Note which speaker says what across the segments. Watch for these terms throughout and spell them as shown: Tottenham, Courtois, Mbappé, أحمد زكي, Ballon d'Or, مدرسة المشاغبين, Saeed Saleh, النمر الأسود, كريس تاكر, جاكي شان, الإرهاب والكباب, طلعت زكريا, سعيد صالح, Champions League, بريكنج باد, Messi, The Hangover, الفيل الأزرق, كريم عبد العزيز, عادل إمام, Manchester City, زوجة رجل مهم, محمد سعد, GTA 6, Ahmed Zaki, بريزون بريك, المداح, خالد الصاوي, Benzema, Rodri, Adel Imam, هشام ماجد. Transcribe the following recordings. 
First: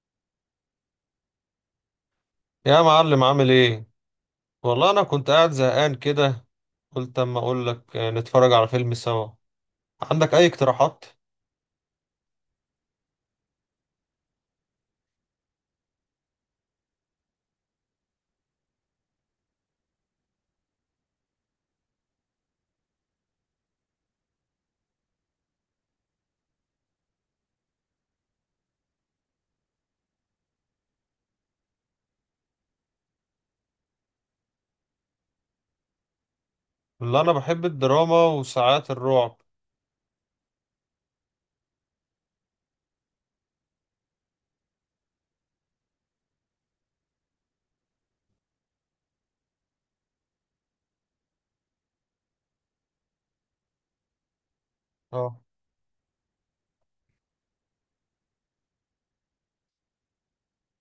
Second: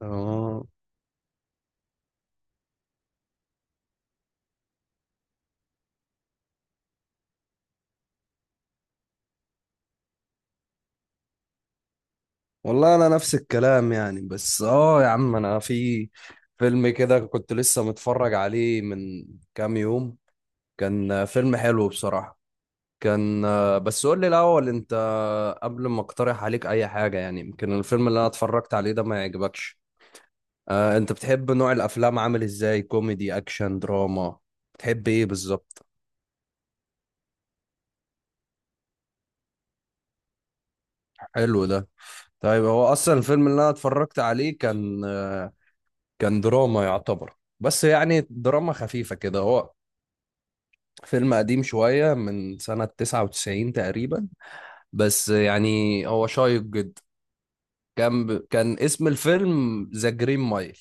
Speaker 1: اه
Speaker 2: يا معلم، عامل ايه؟ والله انا كنت قاعد زهقان كده. قلت اما اقول لك نتفرج على فيلم سوا. عندك اي اقتراحات؟
Speaker 1: والله انا نفس الكلام يعني، بس يا عم، انا في فيلم كده كنت لسه متفرج عليه من كام يوم. كان فيلم حلو بصراحة. كان، بس قول لي الاول انت، قبل ما اقترح عليك اي حاجة، يعني يمكن الفيلم اللي انا اتفرجت عليه ده ما يعجبكش. آه، انت بتحب نوع الافلام عامل ازاي؟ كوميدي، اكشن، دراما؟ بتحب ايه بالظبط؟
Speaker 2: اللي انا بحب الدراما وساعات الرعب.
Speaker 1: حلو ده. طيب، هو اصلا الفيلم اللي انا اتفرجت عليه كان دراما يعتبر، بس يعني دراما خفيفة كده. هو فيلم قديم شوية من سنة 99 تقريبا، بس
Speaker 2: اه.
Speaker 1: يعني هو شيق جدا. كان اسم الفيلم ذا جرين مايل.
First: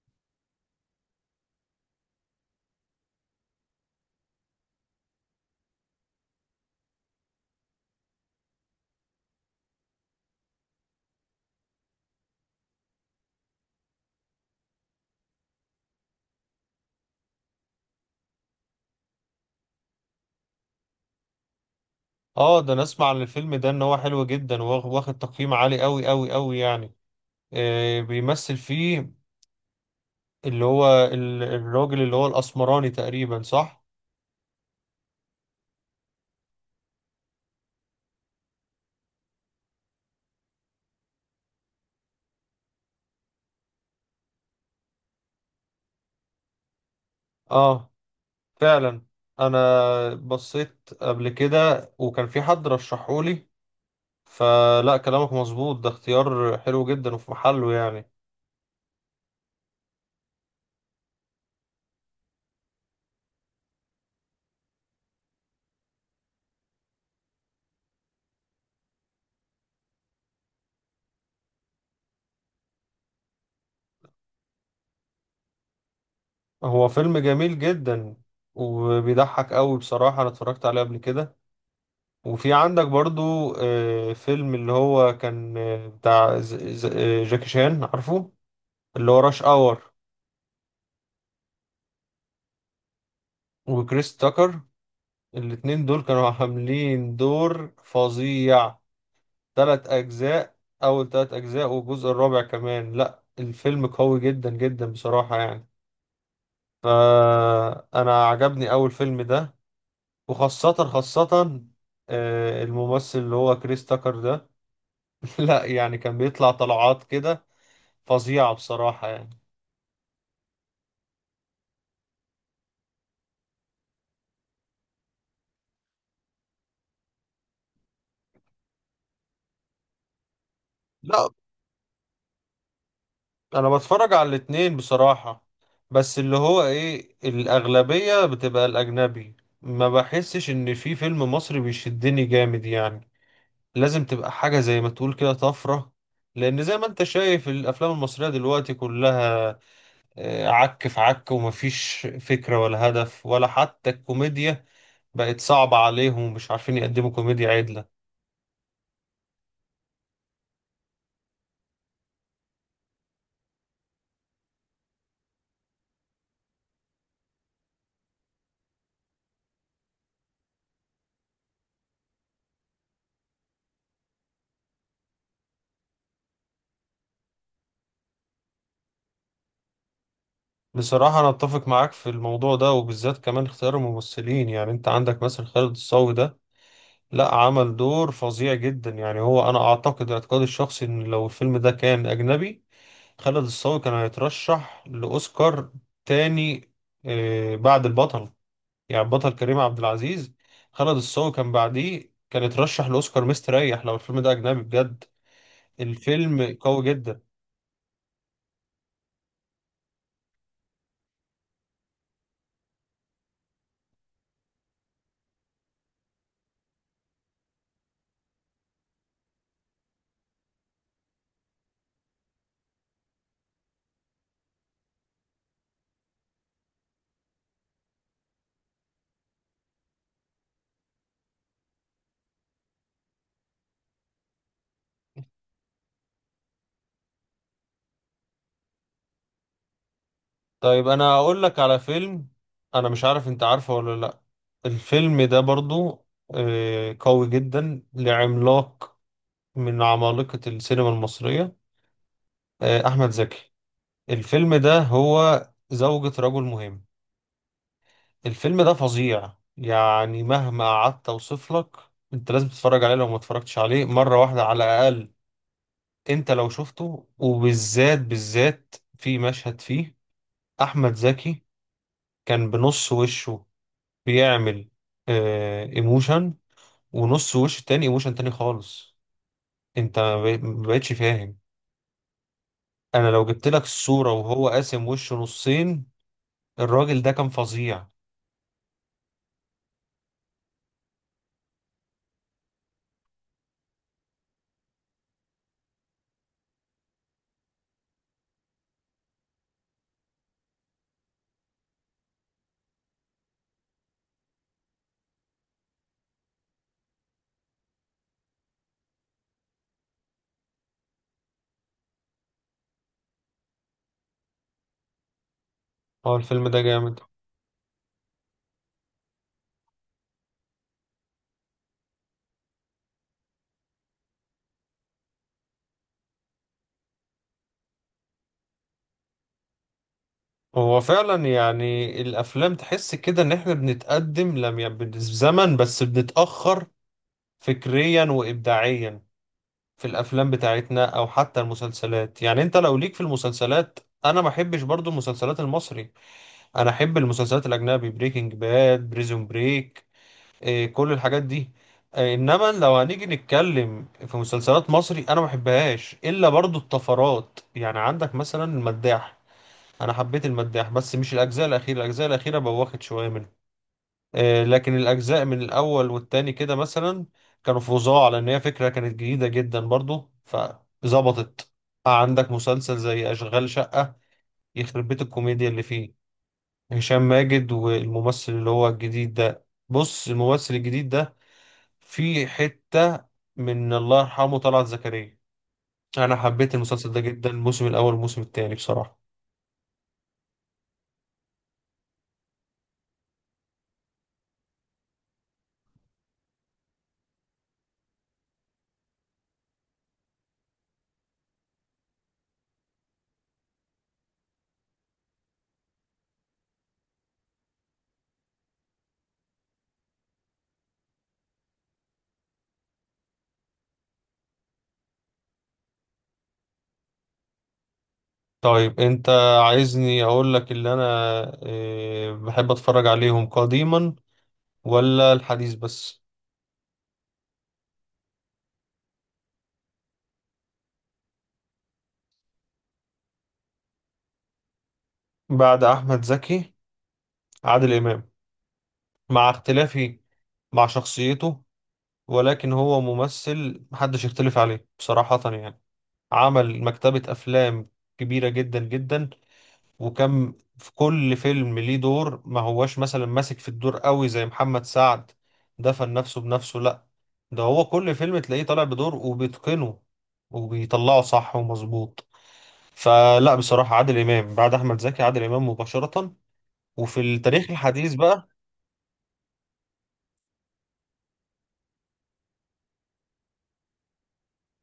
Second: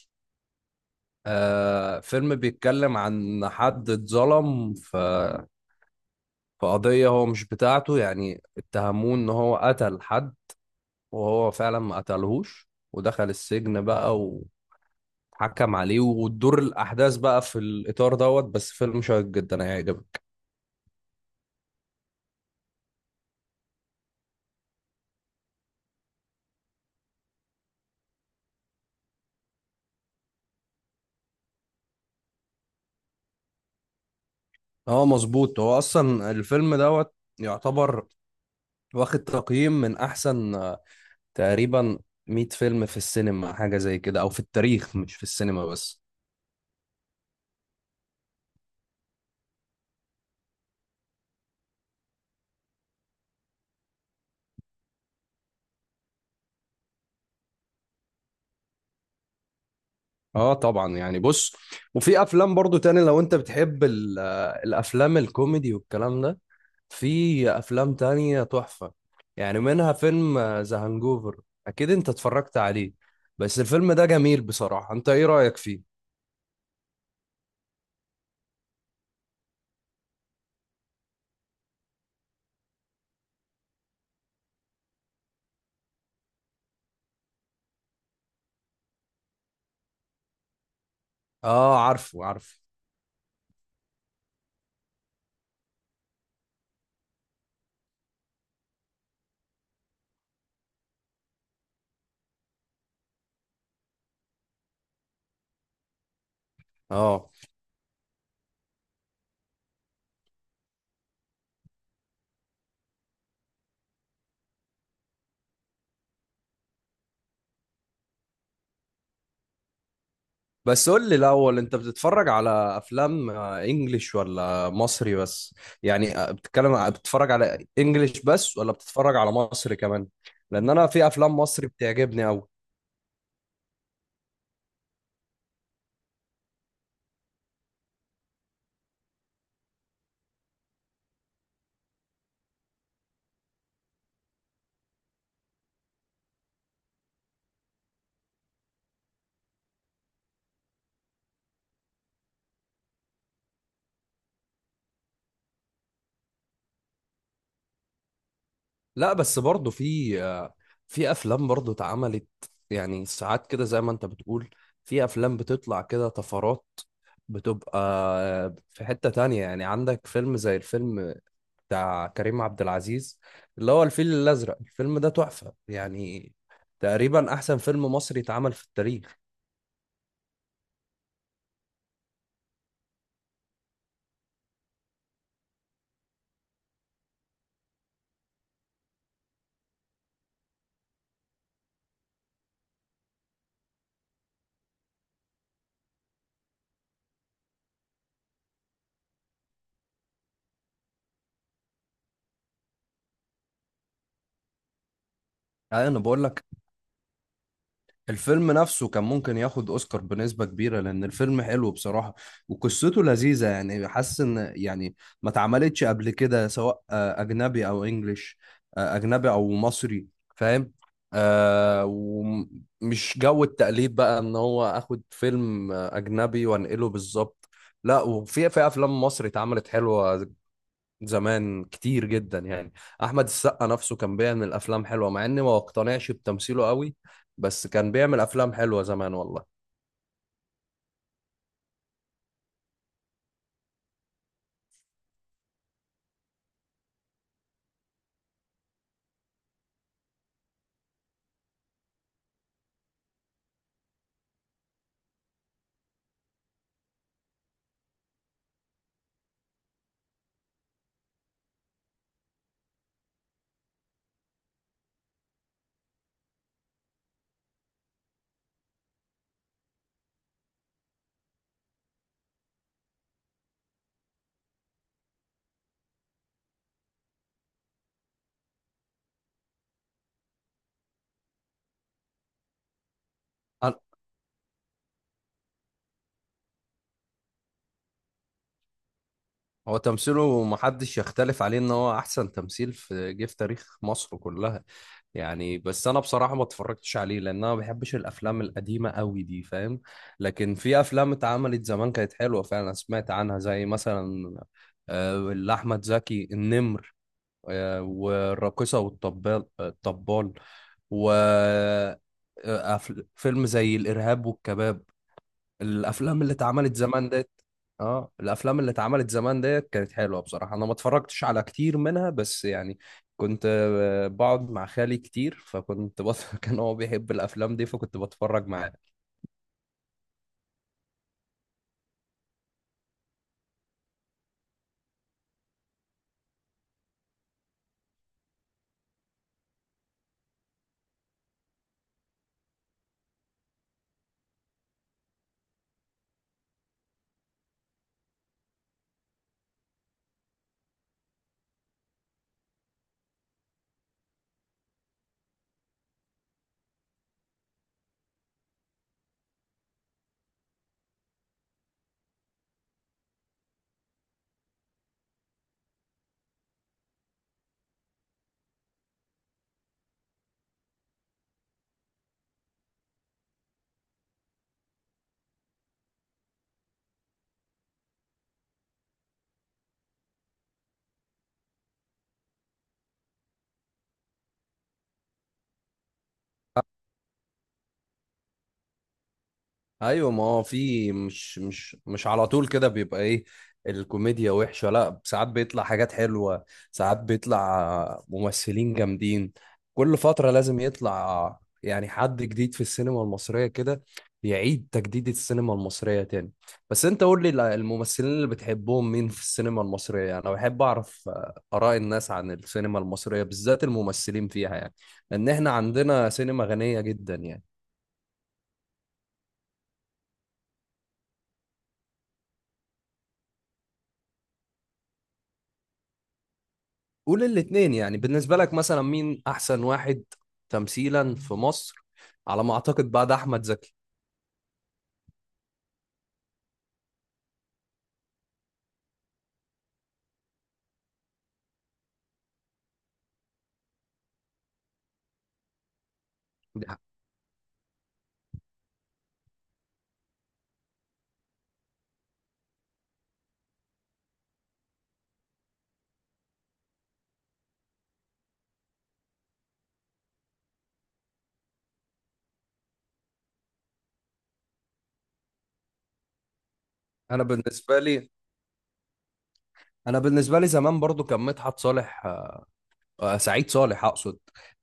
Speaker 1: آه، فيلم بيتكلم عن حد اتظلم في قضية هو مش بتاعته، يعني اتهموه ان هو قتل حد وهو فعلا ما قتلهوش، ودخل السجن بقى وحكم عليه، وتدور الأحداث بقى في الإطار دوت. بس فيلم شيق جدا، هيعجبك.
Speaker 2: اه، ده انا اسمع عن الفيلم ده ان هو حلو جدا، واخد تقييم عالي قوي قوي قوي يعني. آه، بيمثل فيه اللي هو الراجل اللي هو الاسمراني تقريبا، صح؟
Speaker 1: اه مظبوط، هو اصلا الفيلم دوت يعتبر واخد تقييم من احسن، تقريبا 100 فيلم في السينما، حاجه زي كده، او في التاريخ، مش في السينما بس.
Speaker 2: اه، فعلا. انا بصيت قبل كده وكان في حد رشحولي، فلا كلامك مظبوط، ده اختيار حلو جدا وفي محله يعني.
Speaker 1: اه طبعا يعني بص، وفي افلام برضو تاني لو انت بتحب الافلام الكوميدي والكلام ده، في افلام تانية تحفه، يعني منها فيلم ذا هانجوفر. اكيد انت اتفرجت عليه، بس الفيلم ده جميل بصراحه. انت ايه رايك فيه؟
Speaker 2: هو فيلم جميل جدا وبيضحك قوي بصراحة، انا اتفرجت عليه قبل كده. وفي عندك برضو فيلم اللي هو كان بتاع جاكي شان، عارفه؟ اللي هو راش اور
Speaker 1: اه، عارفه عارفه.
Speaker 2: وكريس تاكر. الاتنين دول كانوا عاملين دور فظيع. تلات اجزاء، اول تلات اجزاء والجزء الرابع كمان، لا الفيلم قوي جدا جدا بصراحة يعني.
Speaker 1: اه،
Speaker 2: فأنا عجبني أول فيلم ده. وخاصة خاصة الممثل اللي هو كريس تاكر ده، لا يعني كان بيطلع طلعات كده فظيعة بصراحة يعني.
Speaker 1: بس قول لي الأول، أنت بتتفرج على أفلام إنجليش ولا مصري بس؟ يعني بتتكلم بتتفرج على إنجليش بس ولا بتتفرج على مصري كمان؟ لأن أنا في
Speaker 2: لا،
Speaker 1: أفلام مصري بتعجبني أوي.
Speaker 2: أنا بتفرج على الاتنين بصراحة، بس اللي هو إيه، الأغلبية بتبقى الأجنبي. ما بحسش إن في فيلم مصري بيشدني جامد يعني، لازم تبقى حاجة زي ما تقول كده طفرة. لأن زي ما أنت شايف الأفلام المصرية دلوقتي كلها عك في عك، ومفيش فكرة ولا هدف، ولا حتى الكوميديا بقت صعبة عليهم ومش عارفين يقدموا كوميديا عدلة.
Speaker 1: لا بس برضه في أفلام برضه اتعملت، يعني ساعات كده زي ما أنت بتقول، في أفلام بتطلع كده طفرات، بتبقى في حتة تانية. يعني عندك فيلم زي الفيلم بتاع كريم عبد العزيز، اللي هو الفيل الأزرق. الفيلم ده تحفة يعني، تقريبا أحسن فيلم مصري اتعمل في التاريخ.
Speaker 2: بصراحة أنا أتفق معاك في الموضوع ده، وبالذات كمان اختيار الممثلين. يعني أنت عندك مثلا خالد الصاوي ده، لا عمل دور فظيع جدا يعني. هو أنا أعتقد اعتقادي الشخصي إن لو الفيلم ده كان أجنبي، خالد الصاوي كان هيترشح لأوسكار تاني بعد البطل، يعني بطل كريم عبد العزيز. خالد الصاوي كان بعديه، كان اترشح لاوسكار مستريح لو الفيلم ده اجنبي بجد.
Speaker 1: أنا بقول لك،
Speaker 2: الفيلم قوي جدا.
Speaker 1: الفيلم نفسه كان ممكن ياخد اوسكار بنسبة كبيرة، لان الفيلم حلو بصراحة وقصته لذيذة، يعني حاسس ان يعني ما اتعملتش قبل كده، سواء اجنبي او انجليش، اجنبي او مصري، فاهم؟ آه، ومش جو التقليد بقى، ان هو اخد فيلم اجنبي وانقله بالظبط. لا، وفي افلام مصري اتعملت حلوة زمان، كتير جدا يعني. احمد السقا نفسه كان بيعمل افلام حلوه، مع اني ما اقتنعش بتمثيله قوي، بس كان بيعمل افلام حلوه زمان والله.
Speaker 2: طيب انا اقول لك على فيلم، انا مش عارف انت عارفه ولا لا. الفيلم ده برضو قوي جدا، لعملاق من عمالقة السينما المصرية، احمد زكي. الفيلم ده هو زوجة رجل مهم. الفيلم ده فظيع يعني، مهما قعدت اوصف لك. انت لازم تتفرج عليه لو ما اتفرجتش عليه، مرة واحدة على الأقل. انت لو شفته، وبالذات بالذات في مشهد فيه احمد زكي كان بنص وشه بيعمل اه ايموشن، ونص وش تاني ايموشن تاني خالص. انت ما بقتش فاهم. انا لو جبت لك
Speaker 1: أنا-
Speaker 2: الصورة وهو قاسم وشه نصين، الراجل ده كان فظيع.
Speaker 1: هو تمثيله محدش يختلف عليه، ان هو احسن تمثيل في جه في تاريخ مصر كلها يعني. بس انا بصراحه ما اتفرجتش عليه، لان انا ما بحبش الافلام القديمه قوي دي، فاهم. لكن في افلام اتعملت زمان كانت حلوه فعلا، أنا سمعت عنها، زي مثلا اللي احمد زكي، النمر. والراقصه والطبال، الطبال، و فيلم زي الإرهاب والكباب.
Speaker 2: هو
Speaker 1: الأفلام اللي
Speaker 2: الفيلم ده
Speaker 1: اتعملت
Speaker 2: جامد.
Speaker 1: زمان ديت. اه، الأفلام اللي اتعملت زمان ديت كانت حلوة بصراحة، أنا ما اتفرجتش على كتير منها بس يعني كنت بقعد مع خالي كتير، كان هو بيحب الأفلام دي فكنت بتفرج معاه.
Speaker 2: هو فعلا يعني الافلام تحس كده ان احنا بنتقدم، لم يعني بالزمن، بس بنتأخر فكريا وابداعيا في الافلام بتاعتنا، او حتى المسلسلات. يعني انت لو ليك في المسلسلات، انا ما احبش برضو المسلسلات المصري، انا احب المسلسلات الاجنبي، بريكنج باد، بريزون بريك، إيه كل الحاجات دي. إيه، انما لو هنيجي نتكلم في مسلسلات مصري، انا ما بحبهاش الا برضو الطفرات. يعني عندك مثلا المداح، انا حبيت المداح بس مش الاجزاء الاخيره، الاجزاء الاخيره بوخت شويه منه، لكن الأجزاء من الأول والتاني كده مثلا كانوا فظاع، لأن هي فكرة كانت جديدة جدا برضو فظبطت. عندك مسلسل زي أشغال شقة، يخرب بيت الكوميديا اللي فيه. هشام ماجد والممثل اللي هو الجديد ده، بص الممثل الجديد ده فيه حتة من الله يرحمه طلعت زكريا. أنا حبيت المسلسل ده جدا، الموسم الأول والموسم التاني بصراحة.
Speaker 1: ايوه، ما هو في مش على طول كده بيبقى ايه الكوميديا وحشه، لا ساعات بيطلع حاجات حلوه، ساعات بيطلع ممثلين جامدين. كل فتره لازم يطلع يعني حد جديد في السينما المصريه كده، يعيد تجديد السينما المصريه تاني. بس انت قول لي الممثلين اللي بتحبهم مين في السينما المصريه؟ يعني انا بحب اعرف اراء الناس عن السينما المصريه، بالذات الممثلين فيها يعني، لان احنا عندنا سينما غنيه جدا يعني.
Speaker 2: طيب أنت عايزني أقول لك اللي أنا بحب أتفرج عليهم قديما، ولا الحديث بس؟
Speaker 1: قول الاتنين، يعني بالنسبة لك مثلا مين أحسن واحد تمثيلا في مصر، على ما أعتقد بعد أحمد زكي؟
Speaker 2: بعد أحمد زكي، عادل إمام، مع اختلافي مع شخصيته، ولكن هو ممثل محدش يختلف عليه بصراحة يعني. عمل
Speaker 1: ده-
Speaker 2: مكتبة أفلام كبيرة جدا جدا، وكم في كل فيلم ليه دور، ما هواش مثلا ماسك في الدور قوي زي محمد سعد، دفن نفسه بنفسه، لا ده هو كل فيلم تلاقيه طالع بدور وبيتقنه وبيطلعه صح ومظبوط. فلا بصراحة، عادل إمام بعد أحمد زكي، عادل إمام مباشرة. وفي
Speaker 1: أنا
Speaker 2: التاريخ
Speaker 1: بالنسبة
Speaker 2: الحديث
Speaker 1: لي
Speaker 2: بقى،
Speaker 1: أنا بالنسبة لي زمان برضو كان مدحت صالح، سعيد صالح أقصد.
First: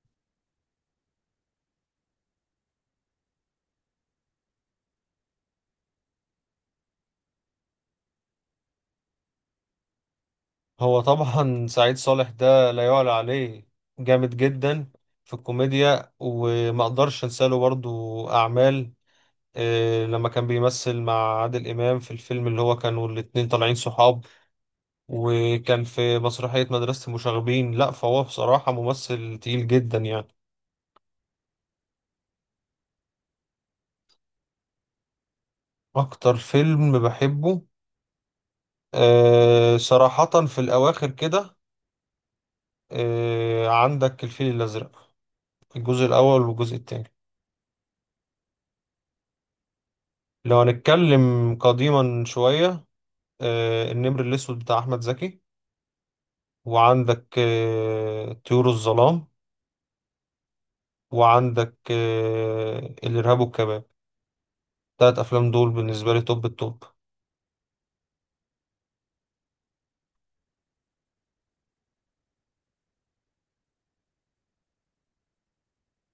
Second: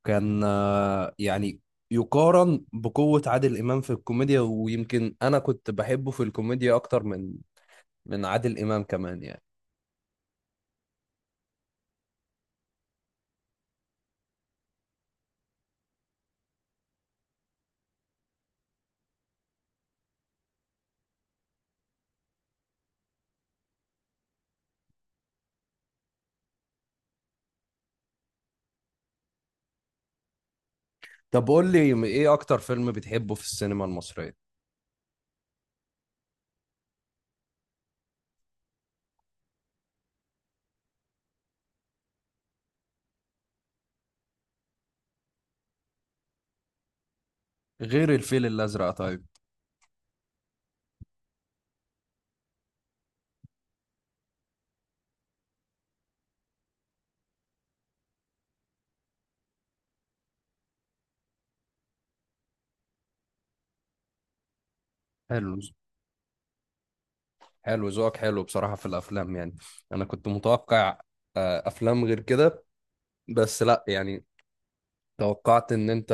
Speaker 1: كان يعني يقارن بقوة عادل إمام في الكوميديا، ويمكن أنا كنت بحبه في الكوميديا أكتر من عادل إمام كمان يعني.
Speaker 2: هو طبعا سعيد صالح ده لا يعلى عليه، جامد جدا في الكوميديا. وما اقدرش انسى له برضو اعمال، لما كان بيمثل مع عادل امام في الفيلم اللي هو كانوا الاتنين طالعين صحاب، وكان في مسرحية مدرسة المشاغبين. لا فهو بصراحة ممثل تقيل جدا يعني.
Speaker 1: طب قول لي، إيه أكتر فيلم بتحبه في السينما المصرية
Speaker 2: اكتر فيلم بحبه، صراحة في الاواخر كده، عندك الفيل الازرق، الجزء الاول والجزء التاني.
Speaker 1: غير الفيل الأزرق؟ طيب،
Speaker 2: لو هنتكلم قديما شوية، النمر الأسود بتاع أحمد زكي، وعندك طيور الظلام، وعندك الإرهاب والكباب. تلات أفلام
Speaker 1: حلو
Speaker 2: دول بالنسبة لي توب التوب.
Speaker 1: حلو، ذوقك حلو بصراحة في الأفلام يعني. أنا كنت متوقع أفلام غير كده، بس لأ يعني، توقعت إن أنت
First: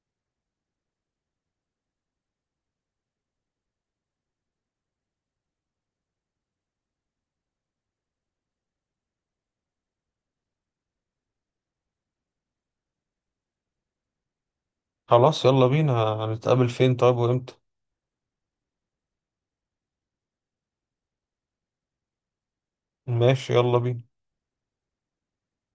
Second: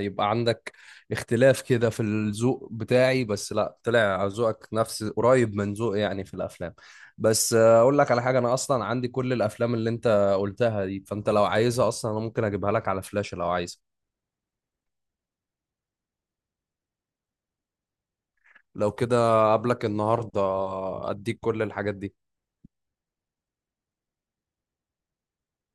Speaker 1: يبقى عندك اختلاف كده في الذوق بتاعي، بس لأ، طلع ذوقك نفس، قريب من ذوقي يعني في الأفلام. بس أقول لك على حاجة، أنا أصلا عندي كل الأفلام اللي أنت قلتها دي، فأنت لو عايزها أصلا أنا ممكن أجيبها لك على فلاشة لو عايز.
Speaker 2: خلاص يلا بينا، هنتقابل فين طيب وإمتى؟
Speaker 1: لو كده قبلك النهاردة، أديك كل الحاجات دي.
Speaker 2: ماشي يلا بينا.